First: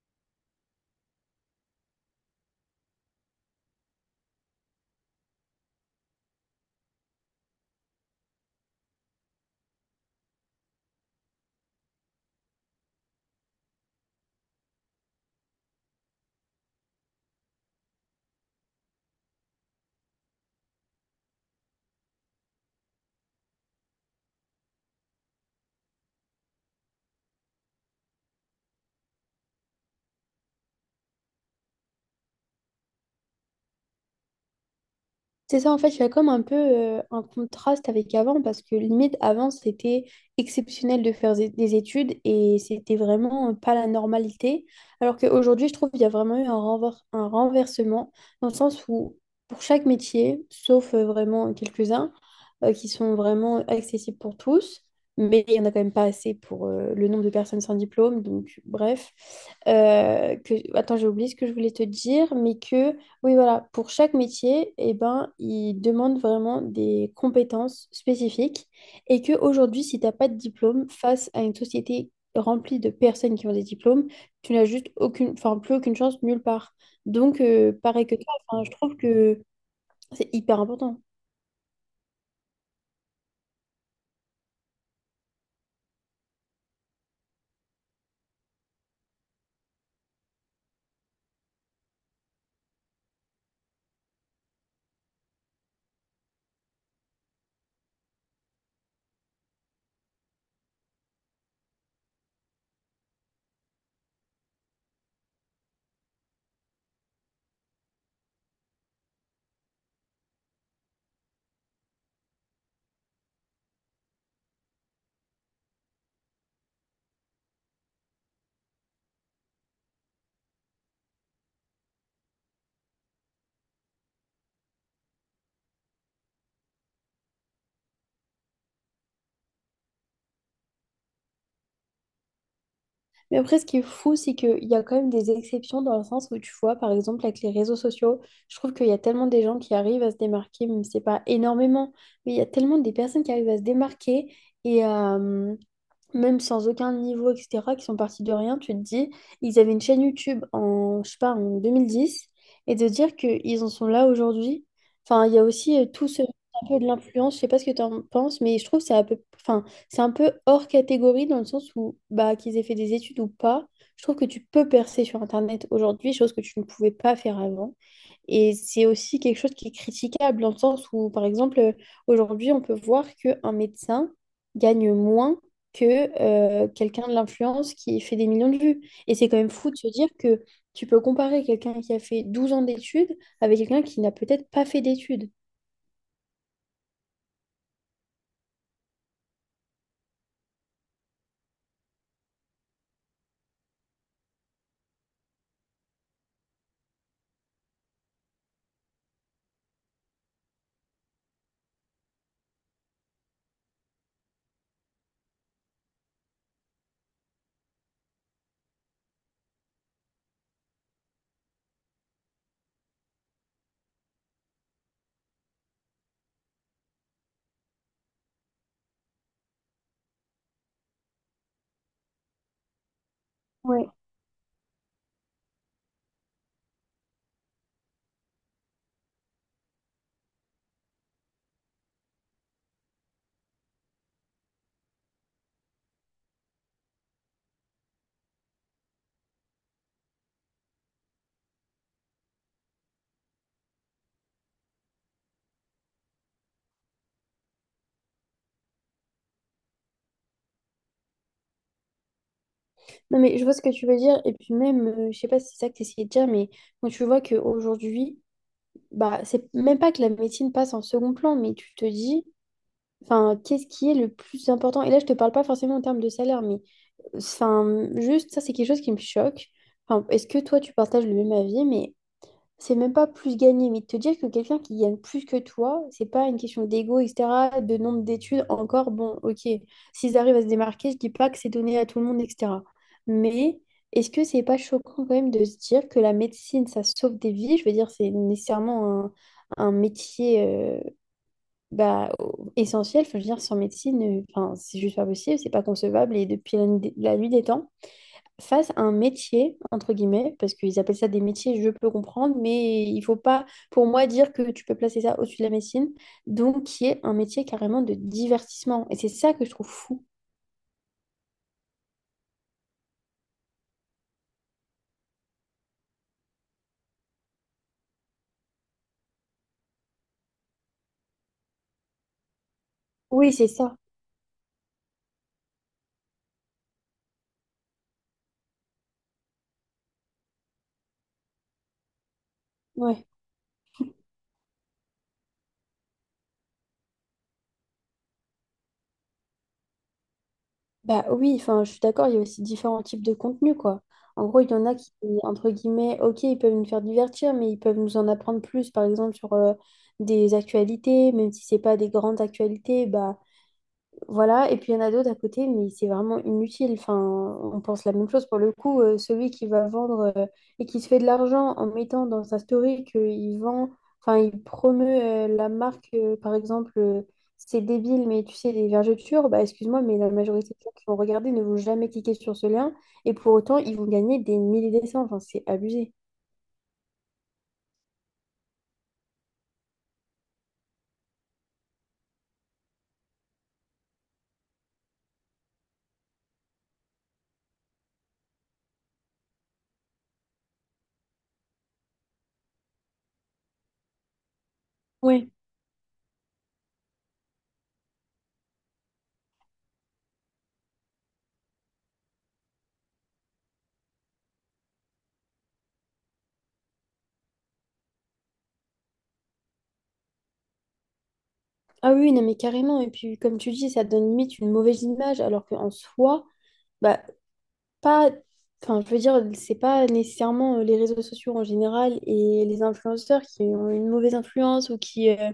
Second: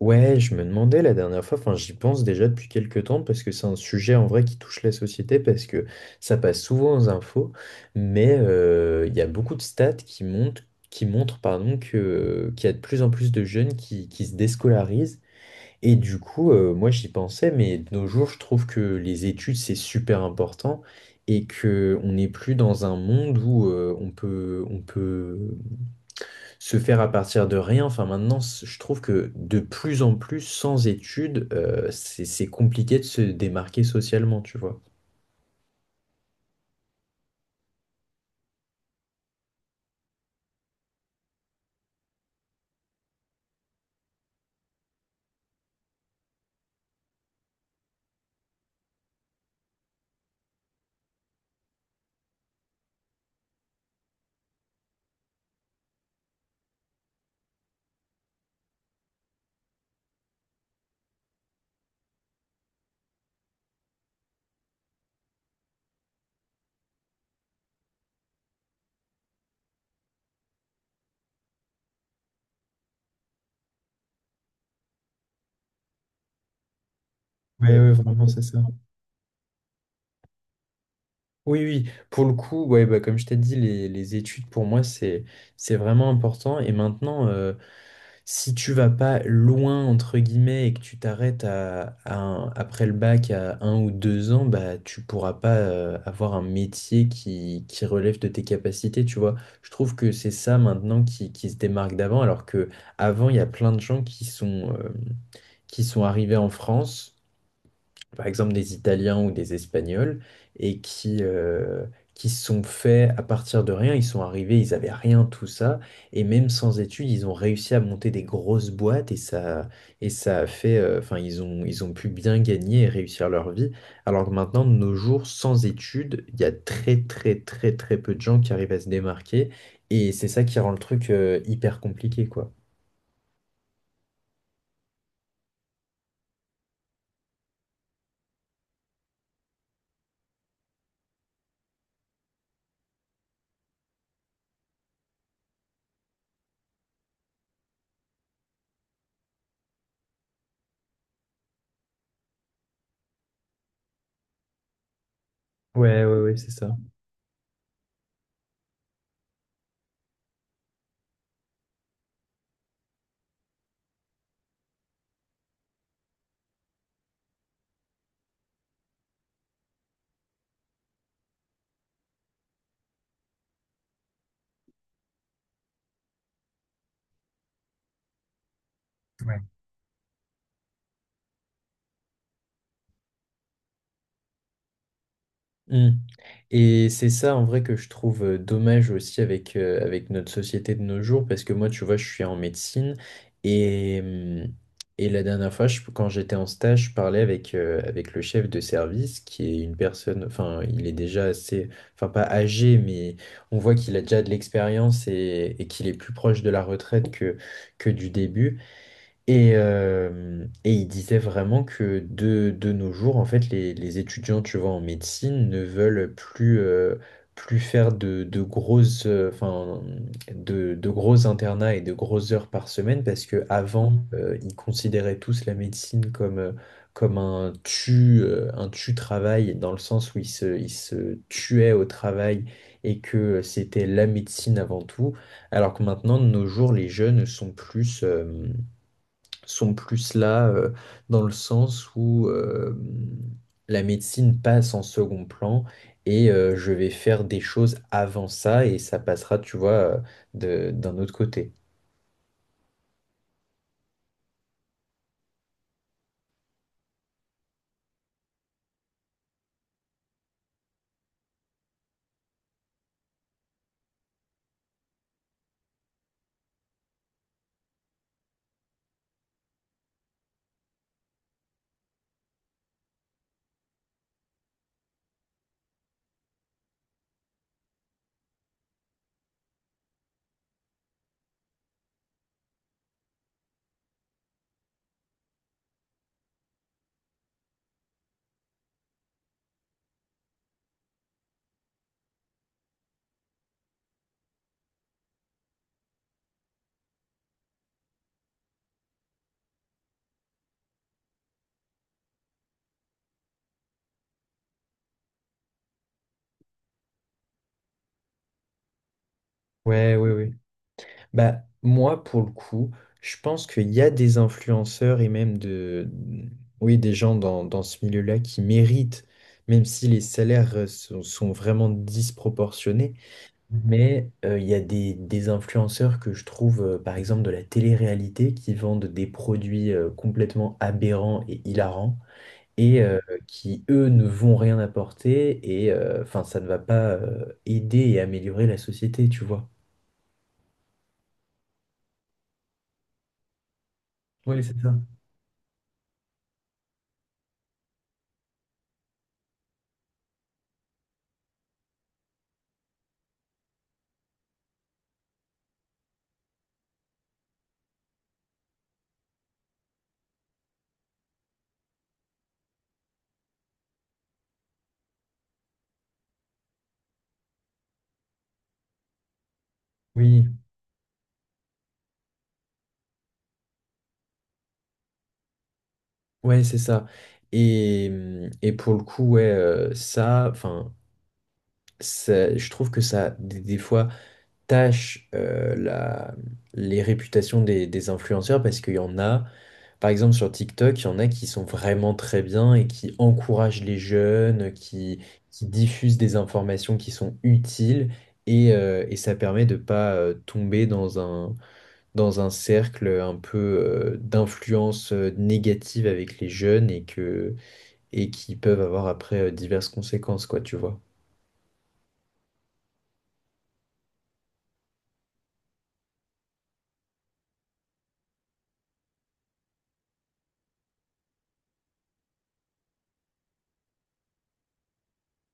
Ouais, je me demandais la dernière fois, enfin j'y pense déjà depuis quelques temps parce que c'est un sujet en vrai qui touche la société parce que ça passe souvent aux infos, mais il y a beaucoup de stats qui montrent, pardon, qu'il y a de plus en plus de jeunes qui se déscolarisent et du coup moi j'y pensais mais de nos jours je trouve que les études c'est super important et que on n'est plus dans un monde où on peut se faire à partir de rien. Enfin, maintenant, je trouve que de plus en plus, sans études, c'est compliqué de se démarquer socialement, tu vois. C'est ça, en fait, il y a comme un peu un contraste avec avant, parce que limite, avant, c'était exceptionnel de faire des études et c'était vraiment pas la normalité. Alors qu'aujourd'hui, je trouve qu'il y a vraiment eu un renversement, dans le sens où pour chaque métier, sauf vraiment quelques-uns qui sont vraiment accessibles pour tous, mais il n'y en a quand même pas assez pour le nombre de personnes sans diplôme, donc bref. Attends, j'ai oublié ce que je voulais te dire, mais Oui, voilà, pour chaque métier, eh ben, ils demandent vraiment des compétences spécifiques et que aujourd'hui, si tu n'as pas de diplôme face à une société remplie de personnes qui ont des diplômes, tu n'as juste aucune, enfin, plus aucune chance nulle part. Donc, Oui, oui, pareil que vraiment, toi, c'est ça. enfin, je trouve que c'est hyper important. Oui, oui, pour le coup, ouais, bah, comme je t'ai dit, les études pour moi, c'est vraiment important. Et maintenant, si tu vas pas loin, entre guillemets, et que tu t'arrêtes après le bac à un ou deux ans, bah, tu pourras pas avoir un métier qui relève de tes capacités, tu vois. Je trouve que c'est ça maintenant qui se démarque d'avant, alors que avant, il y a plein de gens qui sont arrivés en France, par exemple des Italiens ou des Espagnols, et qui qui se sont faits à partir de rien. Ils sont arrivés, ils avaient rien, tout ça, et même sans études, ils ont réussi à monter des grosses boîtes, et ça a fait, enfin, ils ont pu bien gagner et réussir leur vie. Alors que maintenant, de nos jours, sans études, il y a très, très, très, très peu de gens qui arrivent à se démarquer, et c'est ça qui rend le truc, hyper compliqué, quoi. Mais après, ce qui est fou, c'est qu'il y a quand même des exceptions dans le sens où tu vois, par exemple, avec les réseaux sociaux, je trouve qu'il y a tellement des gens qui arrivent à se démarquer, même si c'est pas énormément, mais il y a tellement des personnes qui arrivent à se démarquer et à, même sans aucun niveau, etc., qui sont partis de rien, tu te dis, ils avaient une chaîne YouTube en, je sais pas, en 2010 et de dire qu'ils en sont là aujourd'hui, enfin, il y a aussi Ouais, tout ouais, ce ouais, c'est un ça. peu de l'influence, je sais pas ce que tu en penses, mais je trouve que c'est un peu, enfin, c'est un peu hors catégorie dans le sens où, bah, qu'ils aient fait des études ou pas, je trouve que tu peux percer sur Internet aujourd'hui, chose que tu ne pouvais pas faire avant. Et c'est aussi quelque chose qui est critiquable dans le sens où, par exemple, aujourd'hui, on peut voir qu'un médecin gagne moins que quelqu'un de l'influence qui fait des millions de vues. Et c'est quand même fou de se dire que tu peux comparer quelqu'un qui a fait 12 ans d'études avec quelqu'un qui n'a peut-être pas fait d'études. Mm. Et c'est ça en vrai que je trouve dommage aussi avec, avec notre société de nos jours, parce que moi, tu vois, je suis en médecine et, hum, et la dernière fois, quand j'étais en stage, je parlais avec, avec le chef de service, qui est une personne, enfin, il est déjà assez, enfin, pas âgé, mais on voit qu'il a déjà de l'expérience et qu'il est plus proche de la retraite que du début. Et il disait vraiment que de nos jours, en fait, les étudiants, tu vois, en médecine ne veulent plus, plus faire de grosses, enfin, de gros internats et de grosses heures par semaine parce que Ouais. avant, ils considéraient tous la médecine comme, comme un un tu-travail dans le sens où ils se tuaient au travail et que c'était la médecine avant tout. Alors que maintenant, de nos jours, les jeunes sont plus là dans le sens où la médecine passe en second plan et je vais faire des choses avant ça et ça passera, tu vois, d'un autre côté. Non, mais je vois ce que tu veux dire. Et puis même, je sais pas si c'est ça que tu essayais de dire, mais quand tu vois qu'aujourd'hui, bah, c'est même pas que la médecine passe en second plan, mais tu te dis, enfin, qu'est-ce qui est le plus important? Et là, je te parle pas forcément en termes de salaire, mais enfin, juste ça, c'est quelque chose qui me choque. Enfin, est-ce que toi, tu partages le même avis, mais c'est même pas plus gagner, mais de te dire que quelqu'un qui gagne plus que toi, c'est pas une question d'ego, etc., de nombre d'études, encore, bon, ok, s'ils arrivent à se démarquer, je dis pas que c'est donné à tout le monde, etc. Mais est-ce que c'est pas choquant quand même de se dire que la médecine, ça sauve des vies? Je veux dire, c'est nécessairement un métier bah, essentiel. Enfin, je veux dire, sans médecine, enfin, c'est juste pas possible, c'est pas concevable, et depuis la nuit des temps fassent un métier, entre guillemets, parce qu'ils appellent ça des métiers, je peux comprendre, mais il faut pas, pour moi, dire que tu peux placer ça au-dessus de la médecine, donc qui est un métier carrément de divertissement. Et c'est ça que je trouve Ouais, fou. ouais, ouais. Bah, moi, pour le coup, je pense qu'il y a des influenceurs et même de, oui, des gens dans, dans ce milieu-là qui méritent, même si les salaires sont, sont vraiment disproportionnés. Oui, c'est ça. Mais il y a des influenceurs que je trouve, par exemple, de la télé-réalité, qui vendent des produits complètement aberrants et hilarants, et Ouais. qui, eux, ne vont rien apporter, et enfin, ça ne va pas aider et améliorer la société, tu vois. Bah oui, enfin, je suis d'accord, il y a aussi différents types de contenus, quoi. En gros, Oui, il c'est y en ça. a qui, entre guillemets, ok, ils peuvent nous faire divertir, mais ils peuvent nous en apprendre plus, par exemple, sur des actualités, même si c'est pas des grandes actualités, bah voilà, et puis il y en a d'autres à côté, mais c'est vraiment inutile. Enfin, on pense la même chose pour le coup. Celui qui va vendre et qui se fait de l'argent en mettant dans sa story qu'il vend, enfin, il promeut la marque, par exemple, c'est débile, mais tu sais, des vergetures, bah excuse-moi, mais la Oui, majorité des gens qui vont regarder ne vont jamais cliquer sur ce lien, et pour autant, ils vont gagner des milliers de cents. Enfin, c'est abusé. ouais, c'est ça. Et pour le coup, ouais, ça, enfin, je trouve que ça, des fois, tâche la, les réputations des influenceurs, parce qu'il y en a. Par exemple, sur TikTok, il y en a qui sont vraiment très bien et qui encouragent les jeunes, Oui. qui diffusent des informations qui sont utiles et ça permet de pas tomber dans un cercle un peu d'influence négative avec les jeunes et qui peuvent avoir après diverses conséquences, quoi, tu vois. Ah oui, non, mais carrément. Et puis, comme tu dis, ça donne limite une mauvaise image, alors qu'en soi, bah, pas, enfin, je veux dire, c'est pas nécessairement les réseaux sociaux en général et les influenceurs qui ont une mauvaise influence ou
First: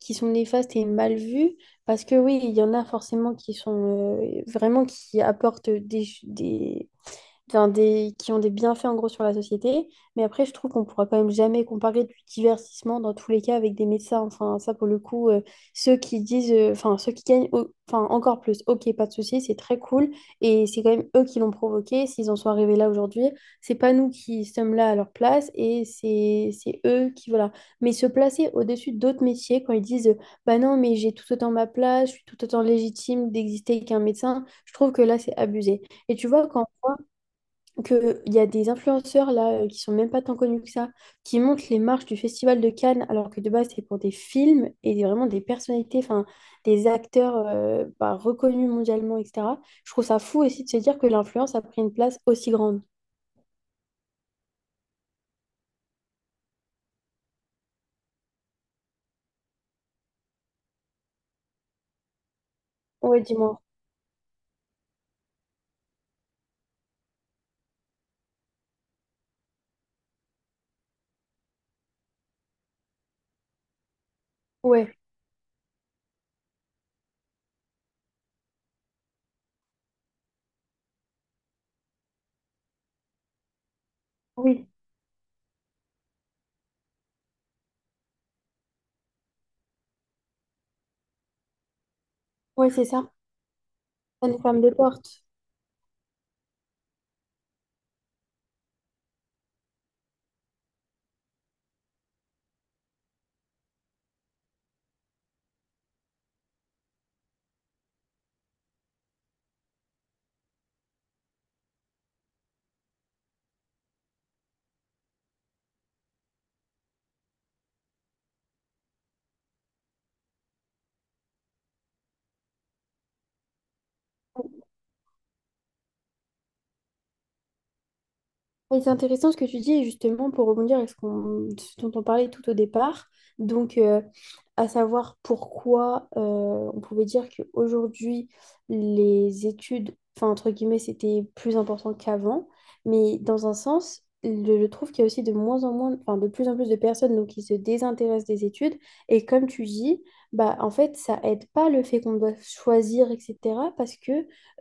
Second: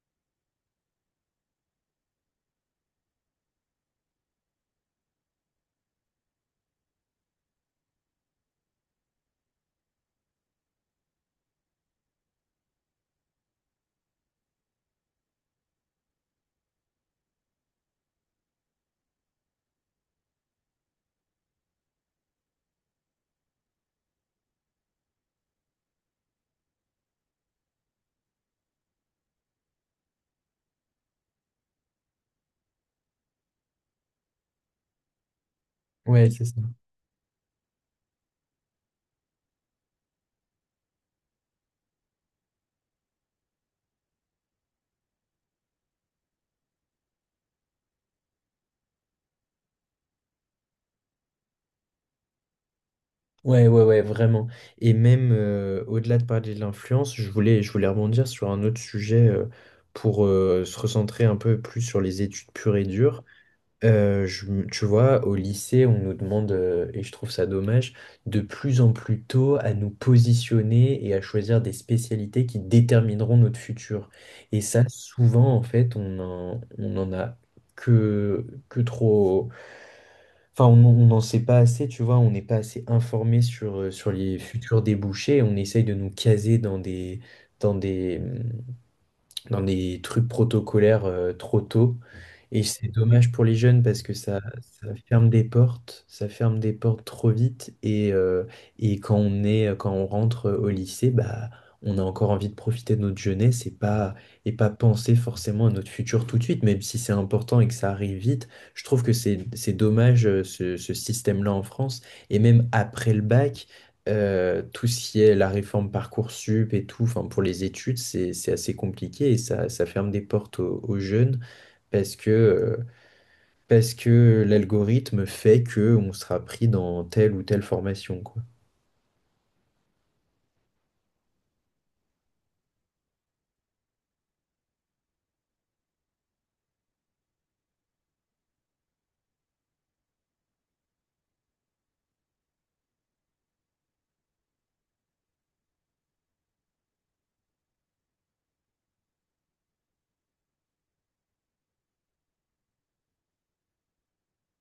qui sont néfastes et mal vus. Parce que oui, il y en a forcément qui sont vraiment qui apportent des, enfin, des, qui ont des bienfaits en gros sur la société. Mais après, je trouve qu'on pourra quand même jamais comparer du divertissement dans tous les cas avec des médecins. Enfin, ça pour le coup, ceux qui disent, enfin, ceux qui gagnent au- enfin, encore plus, ok, pas de souci, c'est très cool. Et c'est quand même eux qui l'ont provoqué. S'ils en sont arrivés là aujourd'hui, c'est pas nous qui sommes là à leur place et c'est eux qui, voilà. Mais se placer au-dessus d'autres métiers quand ils disent, bah non, mais j'ai tout autant ma place, je suis tout autant légitime d'exister qu'un médecin, je trouve que là, c'est abusé. Et tu Ouais, c'est vois, ça. quand qu'il y a des influenceurs là qui sont même pas tant connus que ça, qui montent les marches du Festival de Cannes, alors que de base c'est pour des films vraiment des personnalités, enfin des acteurs bah, reconnus mondialement, etc. Je trouve ça fou aussi de se dire que l'influence a pris une place aussi grande. Ouais, ouais, ouais, vraiment. Et même au-delà de parler de l'influence, je voulais rebondir sur un autre sujet pour se recentrer un peu plus sur les études pures et Ouais, dures. dis-moi. Tu vois, au lycée, on nous demande, et je trouve ça dommage, de plus en plus tôt à nous positionner et à choisir des spécialités qui détermineront notre futur. Et ça, Ouais, souvent, en fait, on en a que trop. Enfin, on n'en sait pas assez, tu vois, on n'est pas assez informé sur, sur les oui, futurs débouchés. On essaye de nous caser dans des, dans des, dans des trucs protocolaires trop tôt. Et ouais, c'est c'est ça. dommage pour les jeunes parce que Ça ça, nous ferme des ça portes. ferme des portes, ça ferme des portes trop vite. Et quand quand on rentre au lycée, bah, on a encore envie de profiter de notre jeunesse et pas penser forcément à notre futur tout de suite, même si c'est important et que ça arrive vite. Je trouve que c'est dommage ce, ce système-là en France. Et même après le bac. Tout ce qui est la réforme Parcoursup et tout, enfin pour les études, c'est assez compliqué et ça ferme des portes aux, aux jeunes parce que, euh, parce que l'algorithme fait que on sera pris dans telle ou telle formation, quoi. Oui, c'est intéressant ce que tu dis, et justement, pour rebondir avec ce qu'on, ce dont on parlait tout au départ, donc à savoir pourquoi on pouvait dire qu'aujourd'hui, les études, enfin, entre guillemets, c'était plus important qu'avant, mais dans un sens, je trouve qu'il y a aussi de moins en moins, enfin, de plus en plus de personnes donc, qui se désintéressent des études, et comme tu dis, bah, en fait, ça aide pas le fait qu'on doit choisir, etc., parce que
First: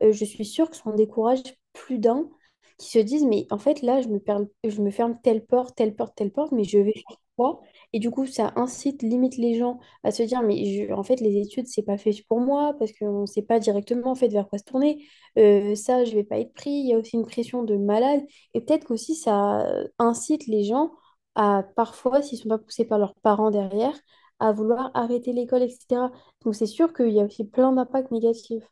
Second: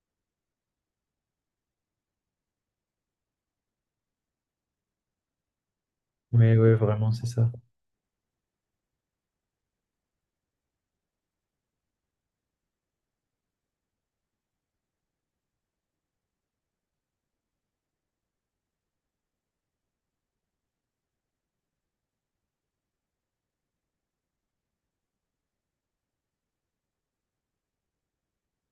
je suis sûre que ça en décourage plus d'un qui se disent, mais en fait, là, je me ferme telle porte, telle porte, telle porte, Ouais, mais ouais, je vais vraiment, faire c'est ça. quoi? Et du coup, ça incite, limite les gens à se dire, mais en fait, les études, c'est pas fait pour moi, parce qu'on ne sait pas directement, en fait, vers quoi se tourner. Ça, je vais pas être pris. Il y a aussi une pression de malade. Et peut-être qu'aussi, ça incite les gens à, parfois, s'ils sont pas poussés par leurs parents derrière, à vouloir arrêter l'école, etc. Donc, c'est sûr qu'il y a aussi plein d'impacts négatifs.